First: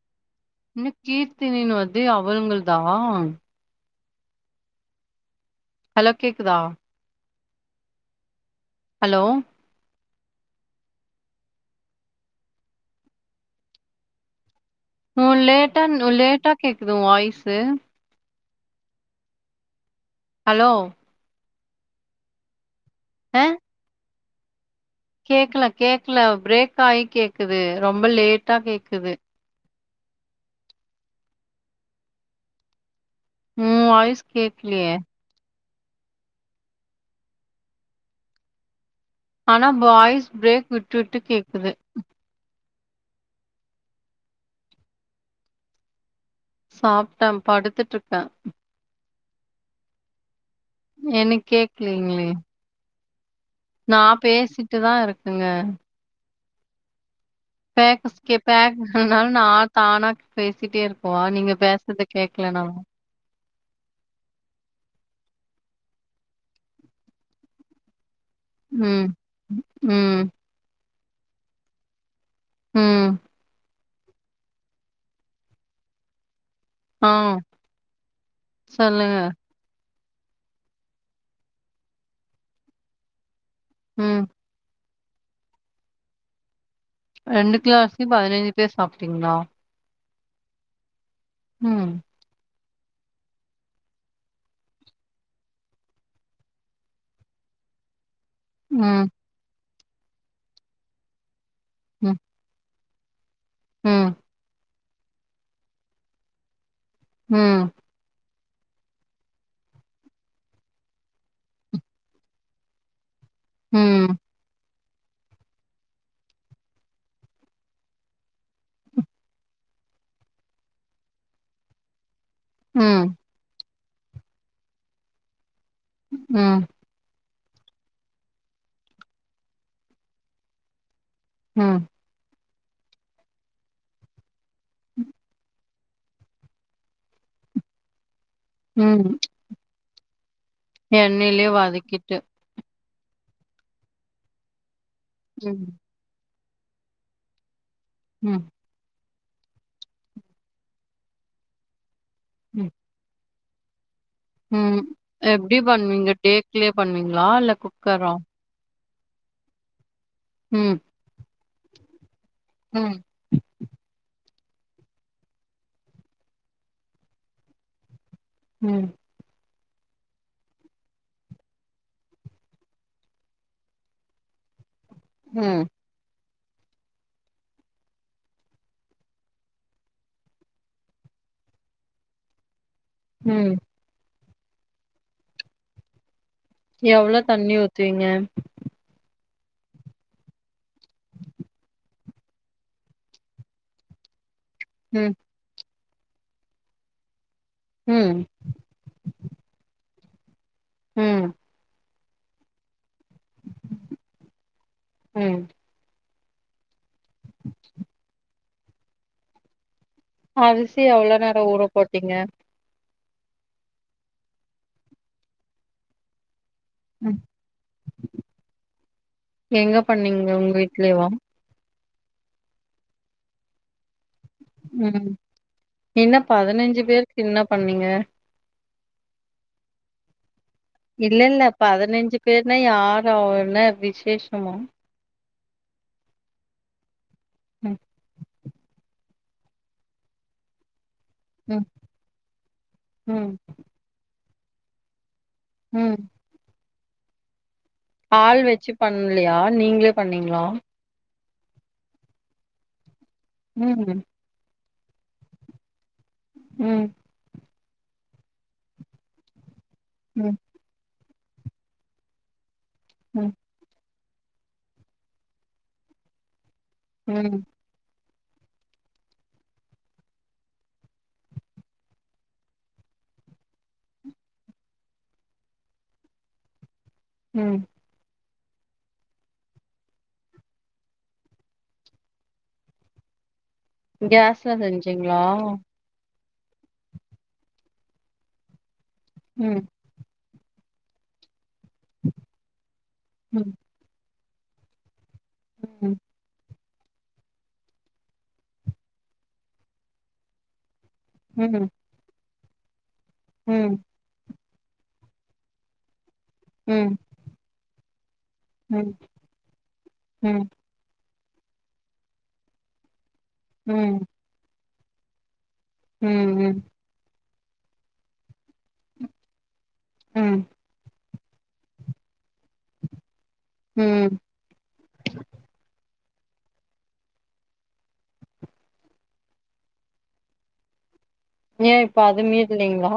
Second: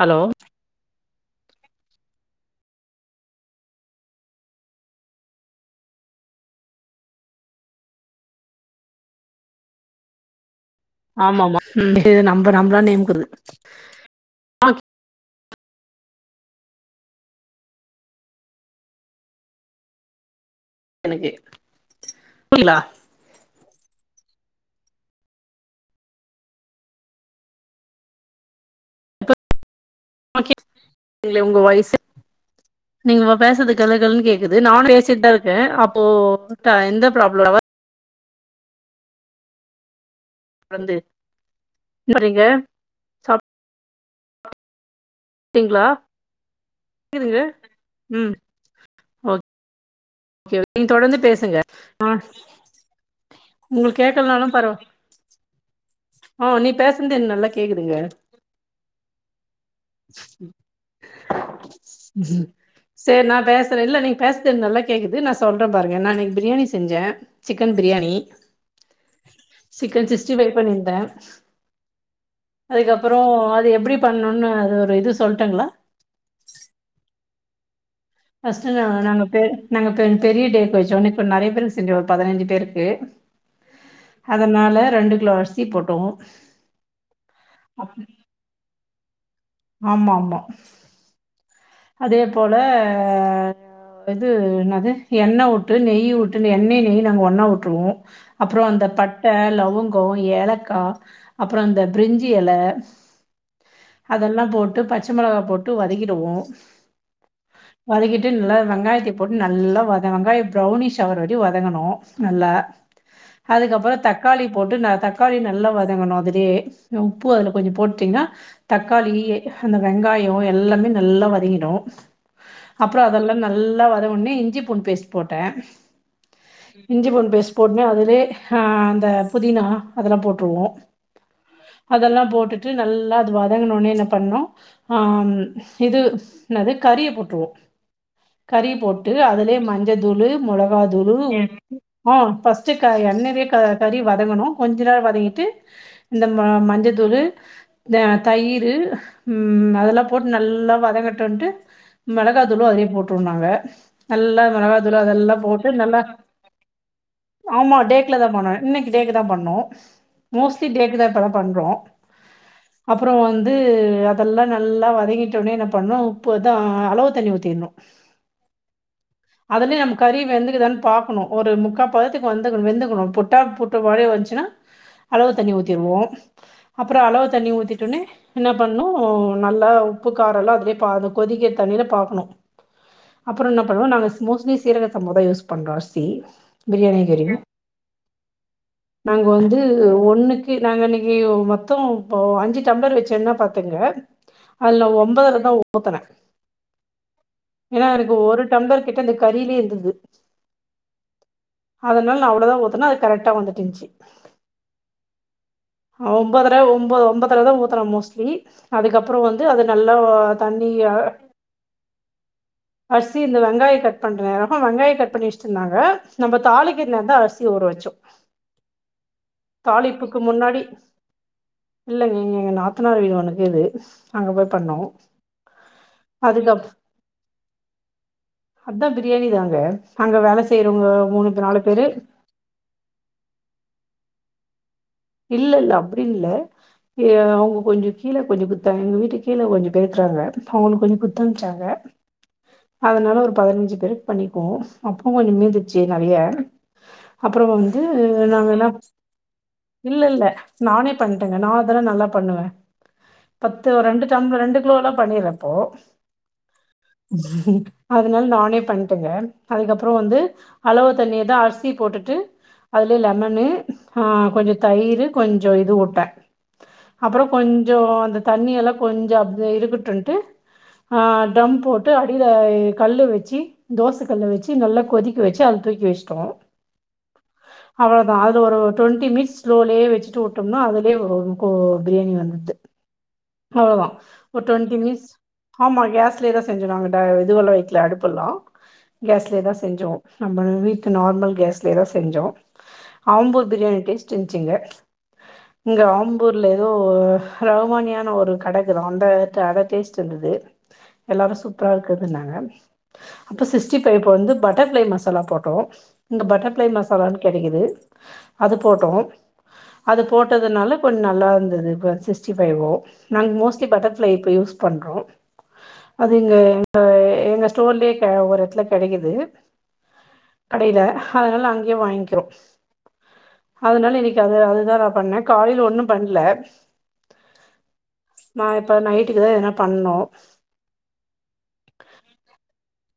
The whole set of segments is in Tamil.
ஹலோ இன கீர்த்தினி வர்து அவங்கள் தா ஹலோ கேக்குதா ஹலோ ஆமா ஆமா நம்ம நம்மளா நேம்க்கு வர்து உலேட்டா உலேட்டா கேக்குது உ வாய்ஸு ஹலோ எனக்குகேக்குத் [inaudible] ங்களா ஆ கேக்கல கேக்கல பிரேக் ஆயி கேக்குது ரொம்ப லேட்டா கேக்குது ஆ கே ங்களே உங்க வாய்ஸு நீங்க இப்ப உ பேசறது வாய்ஸ் கலகலனு கேக்குது நான் கேக்கலையே பேசிட்ட து அப்போ உட்டா எந்த ப்ராப்ளம்வா ஆனா பாய்ஸ் பிரேக் விட்டு வந்து விட்டு கேக்குது சாப் டிங்களா சாப்ட்டன் படுத்துட்டு இருக்கன் ஓகே நீங்க தொடர்ந்து பேசுங்க ஆ உங்களுக்கு நான் கேக்கலனாலு பரவா பேசிட்டுதா இருக்கங்க ஆ நீ பேசன்து எனக்கு நல் பேக்கஸ் கேப்ப நான் நா தானா பேசிட்டே இருப்போ நீங்க பேசறது கேக்கலனா தற இல்ல நீங்க பேசத்து எனக்கு நல்லா கேக்குது நான் சொல்றன் பாருங்க நான் இன்னைக்கு பிரியாணி செஞ்சேன் சிக்கன் பிரியாணி ம் சிக்கன் ம் சிக்ஸ்டி பைவ் பண்ணி இருந்தன் [inaudible] ம். அதுக்கப்புறம் அது எப்டி பண்ணுன்னு அது ஒரு இது சொல்ட்டங்களா ஆ ஃபஸ்ட்டு நாங்க சொல்லுங்க. நாங்க பே நாங்க டன் பெரிய டேக் வச்ச ஒன்னே கொஞ் நறையா பேருக்கு செஞ்சோ ஒரு பதினஞ்சி பேருக்கு ம். அதனால ரெண்டு கிலோ அரிசி போட்டோம் ரெண்டு கிலோ அரிசி பதினஞ்சி பேர் சாப்ட்டிங்களா ஆமா ஆமா ம். அதே போ ல இது என்னாது எண்ண உட்டு நெய்யி உட்டு எண்ணெய் நெய் நாங்க ஒண்ணா உட்டுருவோம் அப்புறம் அந்த ம். பட்ட லவுங் தோ ஏலக்கா அப்பறம் அந்த ம். பிரிஞ்சி எல ம். அதெல்லா போட்டு பச் பச்ச மெளகா போட்டு வதக்கிடுவோம் ம் நல்லா வெங்காயத்தை போட்டு நல்லா வெங்காய புரௌனிஷ் ஆவுர வரை வதங்கணும் நல்லா அதுக்கப்புற ம். தக்காளி போட்டு ந தக்காளி நல்லா வதங்கணு அதுலே உப்பு அதுல கொஞ்ச போட்டீங்கன்னா தக்காளி அந்த வெங்காயம் எல்லாமே நல்லா வதங்கி ஹலோ அப்புற ம். அதெல்லா நல் நல்லா வர ஒனே இஞ்சி பூண்டு பேஸ்ட் போட்டேன் ம். இஞ்சி பூண்டு பேஸ்ட் போட்டுமே அதுல அ அந்த புதினா அதெல்லா போட்ருவோம் ம். அதெல்லா போட்டுட்டு நல்லா அது வதங்குனோனே என்ன பண்ணும் ஆ இது என்னது கறிய போட்டருவோம் கறி போட்டு ம். அதுலயே மஞ்ச தூளு மொளகா தூளு எண்ணெயிலயே வதக்கிட்டு. ஆம் பஸ்ட் எண்ணெய்லே கறி வதங்கணு கொஞ் நல்லா வதங்கிட்டு ம். ம மஞ்சத்தூளு த ம். தயிரு ம் அதெல்லா போட்டு நல்லா வதங்கட் டுண்ட்டு மெளகாத்தூளும் ம். அதுலே போட்ருந்தாங்க நல்லா ம். மெளகாதூள்ல அதுல்ல எப்டி போட்டு நல்லா பண்ணுவீங்க? டேக்லயே பண்ணுவீங்களா? இல்ல ஆமா குக்கரா? டேக்ல தான் பேண்ணே இன்னைக்கு டேக்குதான் பண்ணு மோஸ்ட்லி ம். டேக்குதான் டுரோ பண்ற ம். அப்புற வந்து அப் இதெல்லா நல்லா வதங்கிட்டோனே என்ன பண்ணு உப்பு அதா அளவு தண்ணி ஊத்திகினு ம் அதுலேயும் நம்ம கறி வெந்துக்குதான்னு பாக்கணும் ஒரு முக்கா பதத்துக்கு வந்துக்கணும் வெந்துக்கணும் புட்டா புட்டு மாதிரி வந்துச்சுன்னா அளவு தண்ணி ம். ஊத்திருவோம் அப்புறம் அளவு தண்ணி ஊத்திட்டுனே என்ன பண்ணும் நல்லா உப்பு காரம் எல்லாம் அததுலயே பாது கொதிக்க தண்ணியில பார்க்கணும் அப்புறம் ம். என்ன பண்ணுவோம் நாங்க மோஸ்ட்லி சீரக சம்பா தான் யூஸ் பண்றோம் அரிசி பிரியாணி எவ்ளோ கறியும். தண்ணி ஊத்துவீங்க நாங்க வந்து ஒன்னுக்கு நாங்க இன்னைக்கு மொத்தம் அஞ்சு டம்ளர் வச்சோன்னா பாத்துங்க அதுல ம். ஒன்பதர தான் ஊத்துனேன் ஏன்னா ம். எனக்கு ஒரு டம்ளர் கிட்ட இந்த கறிலயே இருந்தது ம் அதனால நா அவ்ளோதான் உஊத்துனேன் கரெக்ட்டா வெந்துட்டு இருந்ச்சு ம். ஆ ஒம்பதர ஒம்போ ஒம்பத்தர தான் ஊத்துரேன் மோஸ்ட்லி அதுக்கப்புறம் வந்து அது நல்லா தண்ணி அரிசி அ- எவ்ளோ நேரம் ஊற போட்டீங்க அரிசி இந்த வெங்காயம் கட் பண்ற நேரம் வெங்காயம் கட் பண்ணிச்சட்டு இருந்தாங்க நம்ம தாளிக்குந்த தான் ம். அரிசி ஊற வச்சோம் எங்க தாளிப்புக்கு பண்ணீங்க? உங்க முன்னாடி வீட்லயேவா? இல்லைங்கங்க எங்க நாத்தனார் வீடு ஒன்னக்குது அங்க தான் பண்ணோம் ம். என்ன அதுக்கப் பதினைஞ்சு பேருக்கு என்ன பண்ணீங்க அதான் பிரியாணி தாங்க நாங்க வேலை செய்கிறவங்க இல்ல மூணு பேர், இல்ல நாலு பேர் பதினைஞ்சு பேர்னா யார அவ்வாலாம் என்னா விசேஷமா இல்ல இல்ல அப்படி இல்ல அவுங்க ம் கொஞ்சம் கீழ கொஞ்சம் குடுத்தாங்க எங்க வீட்டுக் கீழ கொஞ்சம் பேசுறாங்க அவங்களுக்கு கொஞ்சம் ம் துன்ச்சாங்க அதனால ம் ஒரு பதினஞ்சு பேரு பண்ணி பேல்ஸ் அப் முஞ்சிச்சி ம் நறைய அப்புறோ வ ஆள் வச்சி பண்ணலையா நீ இல்ல இல்ல நானே பண் என்ன நா அதெல்லா நல்லா பண்ணுவே பத்து ம் ரெண்டு சம் ரெண்டு இவ்ளோ எல்லா பண்ணிறப்போ ம் [inaudible] அதனால நானே பண்ணட்டங்க அதுக்கப்புறோ வந்து ம் அளவ தண்ணியதா அரிசி போட்டுட்டு அதுலயே ம் லெமன்னு ஆ கொஞ்சத் தயிர் கொஞ்சோ இது ஊட்டே அப்புறோ ம் கொஞ்சோ அந்த தண்ணிய எல்லா கொஞ்சோ அப்து இருக்கட்டுன்ட்டு ஆ ட்ம் போட்டு அடியில கல் வச்சி தோச கல் வச்சி நல்லா கொதிக்க வச்சி அது தூக்கி வச்சிட்டோ ம் அவ்வளதா த் ஒரு டுவெண்டி மினிட்ஸ் ஸ்லோலியே வச்சிட்டுவுட்டோம்னா அதுலயே ஒ கோ பிரியாணி வந்து அவ்ளதா ஒரு கேஸ்ல டொண்டி மினிட்ஸ் செஞ்சீங்களா ஆமா கேஸ் த்தியேதா செஞ்சா டை இதுவல்லா வைக்கல அடுப்பு எல்லா கேஸ்லியே தா ம் செஞ்சோ நம்ம வீட்டு நார்மல் கேஸ் ரேதா செஞ்சோ ஆம்பூர் ம் பிரியாணி டேஸ் செஞ்ச்சிங்க இங்க ம் ஆம்பூர்ல ஏதோ ரகுமானியான ஒரு கடைக்குதா அந்த த அத டேஸ்ட் இருந்தது எல்லாரு ம் சூப்பரா இருக்குதுன்னாங்க அப்ப ம் ம் சிஸ்டி பை வந்து பட் பட்டர்ஃப்ளை மசாலா போட்டோ இங்க பட்டர்ஃப்ளை ம் மசாலான்னு கெடைக்குது அது ம் போட்டோம் அது ம் போட்டதுனால கொஞ் நல்லா இருந்தது சிக்ஸ்டி பைவோ நாங்க மோஸ்லி ம் பட்டர்ஃப்ளை இப்பயூஸ் பண்றோம் அது இங்க ம் எங்க எங்க ஸ்டோர்லயே ஒரு எடத்துல கெடைக்குது ம் கடையில அதனல அங்கேயே வாங்க்கிறோம் அதனால ம் இனீனைக்கு அது அதுதா நா பண்ணே காலையில ஒன்னும் பண்ணல நா இப்ப நைட்டுக்கு தா என்ன எதனா பண்ணும் ஏன் இப்ப அது மீற்லைங்களா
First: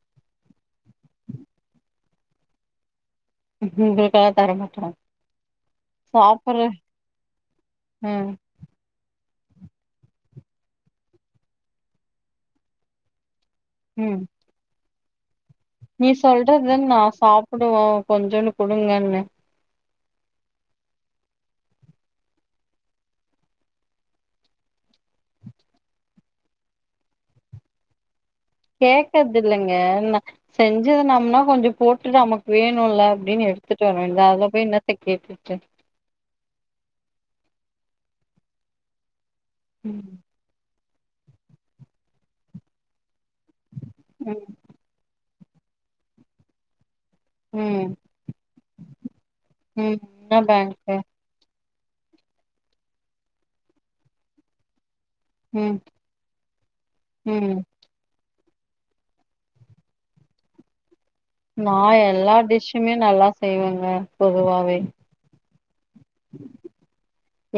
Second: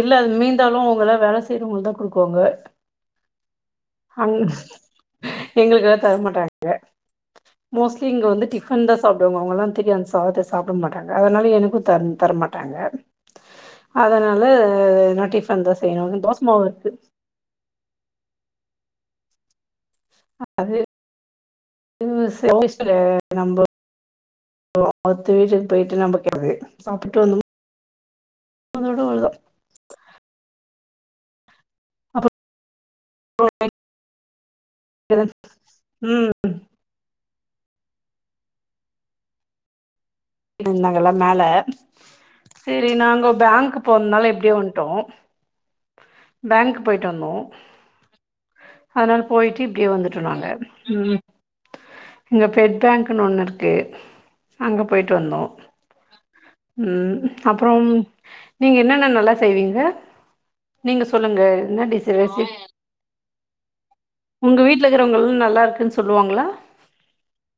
இல்ல அது மீந்தாலும் அவுங்கலா வேல செய்யறவங்கதா குடுக்குவாங்க உங்களுக்காக அவுங்க தரமாட்டாங்க எங்களுக்கு வேர சாப்புட்ற தரமாட்டாங்க மோஸ்ட்லி இங்க ம் வந்து டிபன் தா சாப் அவுங்க எல்லா திரியு அந்த சாதத்த சாப்பிட மாட்டாங்க அதனால எனக்கு தர் தர மாட்டாங்க ம் அதனால [unintelligible] டிஃபன் தா நீ செய்யணு தோசமாவு சொல்றது இருக்கு கொடுங்கன்னு அது அது அவுங்க இஸ்டோலே நம்ம அத்த வீட்டுக்கு போய்ட்டு நம்ம கேக்ககூடாது சாப்புட்டு வந்துனோ கேக்கர்து இல்லங்க நா செஞ்சது நம்மனா கொஞ்சோ போட்டுட்டு அப்றோ நமக்கு வேணுல அப்டின்னு எடுத்துட்டு வரவேண்டிதா அதுல போய் என்னத்த கேட்டுகிட்டு ம் ம் நாங்க எல்லா மேல செரி நாங்கோ பேங்க்க் போறனால ம் இப்டியே வன்ட்டோ பேங்க் போயிட்டு வந்தோ ம் அதனால போயிட்டு இப்டியே ம் வந்துடோ என்ன நாங்க பேங்க்கு ம் இங்க பெட் பேங்க்னு ஒண்ணு இருக்கு அங்க போ வந்துட்யிருந்தோ ம் ம் அப்றோ ம் நீங்க என்னென்ன நல்லா செய்வீங்க நீங்க சொல்லுங்க நா என்னடி எல்லா ஹச டிஷ்ஷுமே நல்லா செய்வேங்க உங்க பொதுவாவே வீட்ல இருக்கிறவங்கள நல்லாருக் சொல்லுவாங்ளா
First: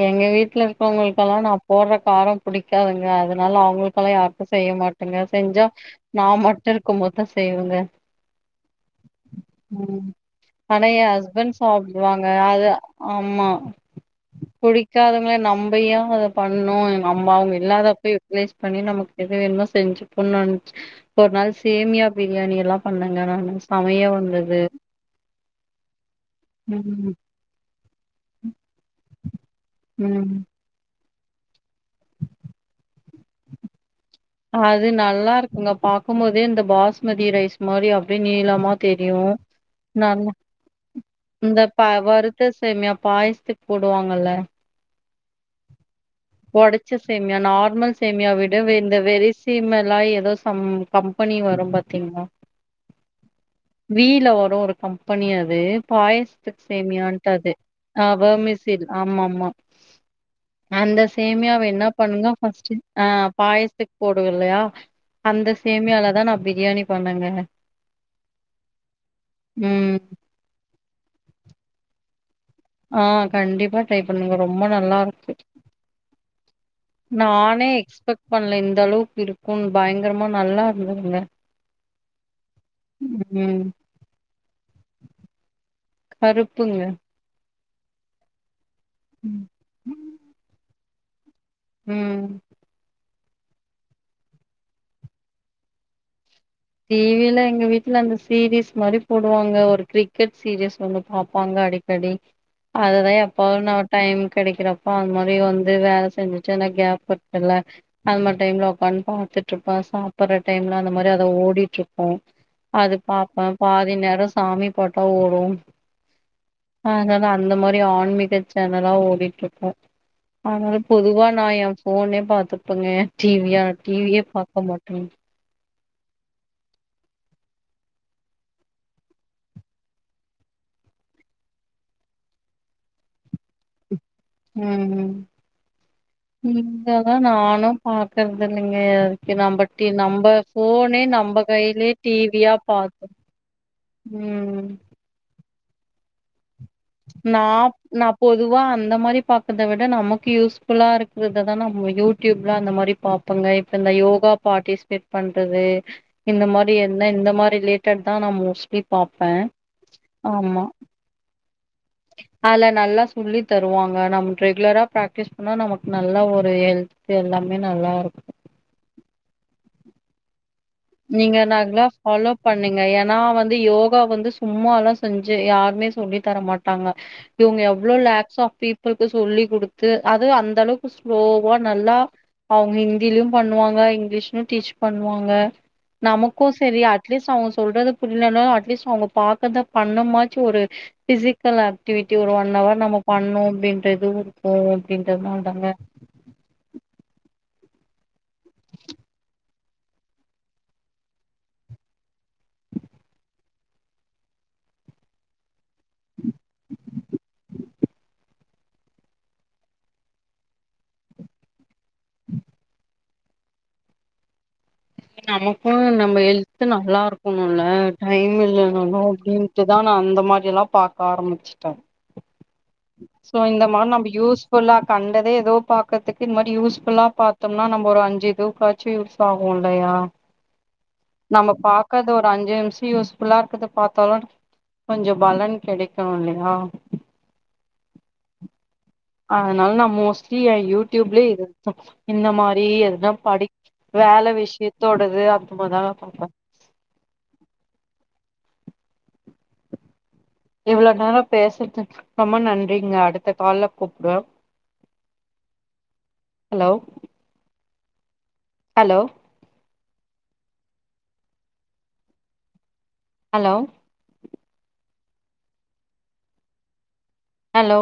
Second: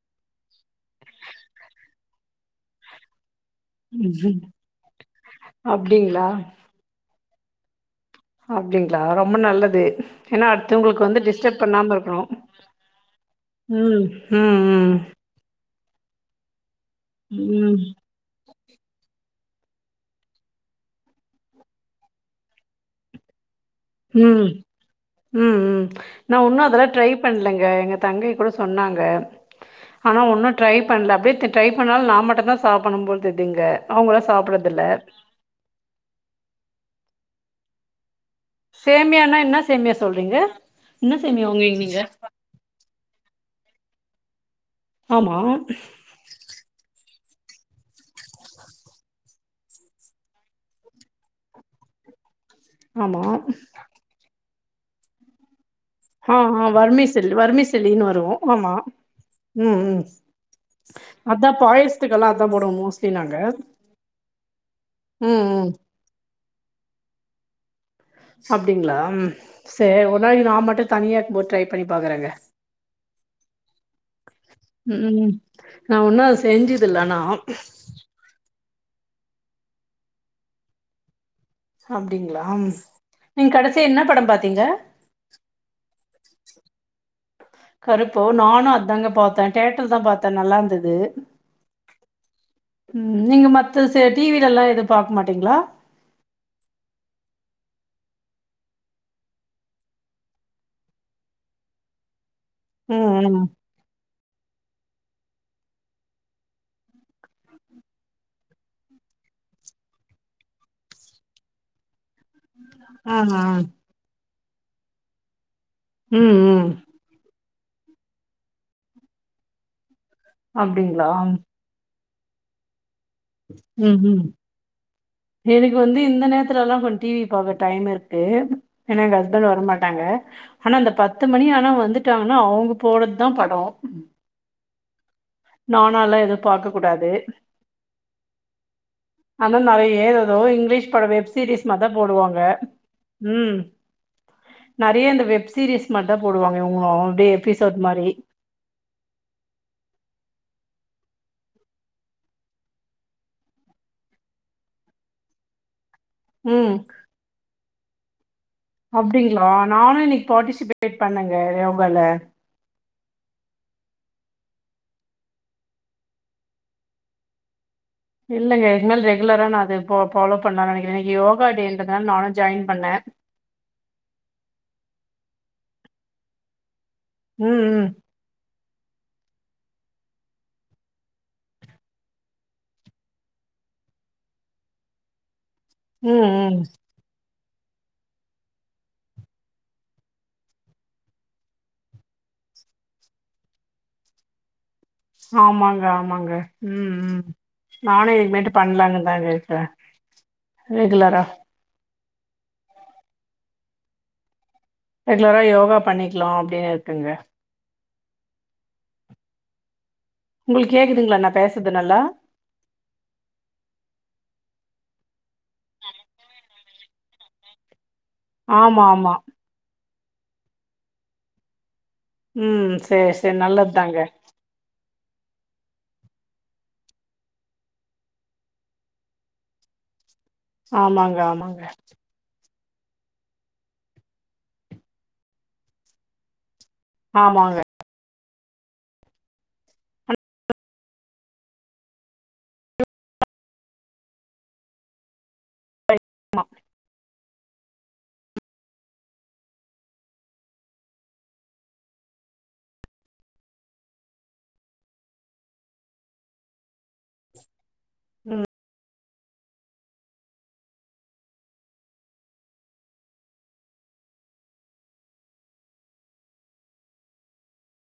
எங்க வீட்ல இருக்கவங்களு எல்லாம் நா போடுற காரம் புடிக்காதுங்க அது அதுனால அவங்களுக்கெல்லா ம்ஹும். யாருக்கும் செய்ய மாட்டேங்க செஞ்சா நா அப்டிங்களா மட்டு இருக்கும் போது செய்வங்க அப்டிங்களா ரொம்ப நல்லது ஏன்னா ஆனா எ அடுத்துவங்களுக்கு வந்து ஹஸ்பண்ட் டிஸ்டர்ப் பண்ணாம இருக்கணு சாப்டுவாங்க ம் ம் புடிக்காதங்க நம் நம்ப யோ அத பண்ணு அம்மா அவங்க ம் இல்லாதா எப்லேஸ் பண்ணி நமக்கு எது வேணுமோ செஞ்சுப்பண்ணு ஒரு நாள் சேமியா பிரியாணி எல்லா பண்ணங்க நா ம் ம் ம் நா ஒன்னு அதுல்லா ட்ரை ம் பண்ணலங்க எங்க தங்கை கூட சொன்னாங்க ஆனா ம் ஒன்னு ட்ரை பண்ணல அப்படியே ட்ரை பண்ணாலு நா மட்டு தான் சாப்பண்ணும் போ தெரிது இங்க அது நல்லா இருக்குங்க பாக்கும்போதே இந்த பாஸ்மதி ரைஸ் ஸ்மதியா அப்டி நீளமா தெரியு சேமியானா என்ன சேமியா நா சொல்றீங்க என்ன சேமியா இந்த வாங்குவீங்க வ நீங்க வருத்த சேமியா பாயசத்துக் போடுவாங்கல்ல ஆமா ஒடச்ச சேமியா நார்மல் சேமியா விட வெந் இந்த வெரிசிமெல்லா எதோ சம் கம்பெனி வரும் பாத்தீங்ளா ஆமா கம்பனி அது ஆ பாயசத்துக்கு ஆ சேமியான்ட்டு வர்மிசெல் அது ஆ வர்மிசெல்லின்னு வரும் வாமசில் ஆமா ஆமா ம் ம் அந்த அதான் சேமியாவ என்ன பாயசத்துக்கெல்லாம் பண்ணுங்க அதான் போடுவோம் ஆ மோஸ்ட்லி நாங்க பாயசத்து போடுவோ இல்லயா ம் அந்த ம் சேமியால தா நா பிரியாணி பண்ணேங்க அப்டீங்ளா ம் சேரி ஒரு நாளக்கி நா மட்டு தனியா இருக்கும்போது ட்ரை பண்ணி பாக்குறேங்க ஆ கண்டிப்பா ட்ரை பண்ணுங்க ரொம்ப நல்லா ம் இருக்கு நா ஒன்னு அத செஞ்சதுலானா அந்த அளவுக்கு இருக்கு பயங்கரமா நல்லா இருந்ததுங்க அப்டிங்களா நீங்க ம் கடசியா என்ன படம் பாத்தீங்க கருப்புங்க கருப்போ நானு அ இது தாங்க பாத்தே தியேட்டர் தா பார்த்தே நல்லா இருந்தது து ம் ம் நீங்க மத்த டிவில எல்லா எது பாக்க மாட்டீங்களா டிவில எங்க வீட்ல அந்த சீரிஸ் மாரி போடுவாங்க ஒரு கிரிக்கெட் சீரிஸ் ஒன்னு பாப்பாங்க அடிக்கடி அதுதா ம் ம் எப்பவு நா டைம் கெடக்கிறப் அந்த மாரி வந்து வேல செஞ்சுட்டு அந்த கேப் அந்த மாரி டைம்ல ஒக்காந்து பாத்துட்டு இருப்ப சாப்டுற டைம்ல அந்த மாரி அத ஓ வீட்லருக்கோ அது ஆ ஆ பாப்ப பாதி நேரோ சாமி பாட்டா ஓடு ம் ம் அதனால அந்த மாரி ஆன்மீக சேனலா ஓடிட்டு இருக்கு அதனால அப்டிங்களா பொதுவா நா எ ஃபோனே பாத்துப்புங்க டிவியா ம் டிவியே ம் பாக்க மாட்டோ எனக்கு வந்து இந்த நேரத்துலா கொஞ்ச டிவி டைம் இருக்கு ஏனா எங்க ஹஸ்பண்ட் வர மாட்டாங்க ஆனா அந்த பத்து மணி ஆனா வந்துட்டாங்கன்னா அவுங்க போடது தா படோ ம் நானால்லா எதுவு ம் பாக்க இத கூடாது தா நானு பாக்குறது இல்லங்கே ஆனா நெறைய ஏ ஏதோ இங்கிலீஷ் பட வெப் நம்ப சீரிஸ் மாரிதா கையிலே போடுவாங்க டிவியா பாத்து ம் ம் நெறைய இந்த வெப் வெப் சீரிஸ் மட்டு போடுவாங்க இவுங்களு அப்டியே நா எபிசோட் நா மாரி பொதுவா அந்த மாரி பாக்கத விட நமகு யூஸ் ஃபுலா இருகறததா நம்ம யூடியூப்ல அந்த மாரி பாபோங்க இப்ப இந்த யோகா பாடிசிபேட் பண்றது இந்த மாரி என்ன இந்த மாரிலே டதா நம்மு அப்டிங்ளா நானு இன்னிகு பாடிசிபேட் பண்ணங் கவு அல நல்லா சொல்லி தருவாங்க நம்ம ரெகுலரா பிராக்டிஸ் பண்ணா நமக்கு நல்லா ஒரு ஹெல்த் எல்லாமே நல்லா இருக்கு இல்லங்க இதுக்கு க்கு மேல் ரெகுலரா நான் அது போ பாலோ நீங்க நல்லா ஃபாலோ ஜாயின் பண்ணுங்க பண்ணே ஏன்னா வந்து யோகா வந்து சும்மலா செஞ்சு யாருமே சொல்லி தரமாட்டாங்க இவங்க ம் ம் எவ்ளோ லேக்ஸ் ஆப் பீப் மக்களுக்கு சொல்லி குடுத்து அது அந்த அளவுக்கு ஸ்லோவா நல்லா அவுங்க ஹிந்திலயும் பண்ணுவாங்க இங்கிலீஷ்ல டீச் பண்ணுவாங்க ம் நமக்கும் ம் செரி அட்லீஸ் அவங்க சொல்றது புரிலனா அட்லீஸ் அவுங்க பாக்கத பண்ண மாச்சி ஒரு பிசிகல் ஆக்டிவிட்டி ஒரு ஒன் அவர் நம்ம பண்ணுவோம் அப்டின்ட்டு இருக்கும் ஆமாங்க ஆமாங்க ம் ம் நானு இதுமேட்டு பண்ணலாங்க தான் இருக்கேன் ரெகுலரா ரெகுலரா யோகா பண்ணிகலாம்அப்டின்னு இருகுங்க உங்களுக்கு கேகுதுங்களா நா பேசறது நல்லா நமக்கும் நம்ம எல் த்து நல்லா இருக்கணும்ல டைம் இல்ல ஆமா நானும் ஆமா அப்டினுட்டு தான் நான் அந்த மாரிலாம் பாக்க ஆரம்பிச்சுடேன் ம் செர் செர் நல்லது தாங்க யூஸ்ஃபுல்லா கண்டதே ஏதோ பாக்றதுக்கு இந்த மாரி யூஸ் ஃபுல்லா பாத்தோனா நம்ம ஒரு அஞ்சுஇதுகாச்சு யூஸ் ஆகும்லயா ஆமாங்க நம்ம ஆமாங்க பாக்காத ஒரு அஞ்சே நிமிஷ யூஸ் ஃபுல்லா இருக்குறத பாத்தாலும் கொஞ்சம் பலன் கெடைக்கும் இல்லையா ஆமாங்க அதனால நான் மோஸ்ட்லி என் யூ டி யூப் ல இது இந்த மாரி எதுனா படி வேல விஷயதோடது அந்த மாரிதான் ம் பா இவ்ளோ நேரம் பேசுனது ரொம்ப நன்றிங்க அடுத்த கால்ல கூப்டுவேன் ஹலோ ம் ஹலோ ஹலோ ஹலோ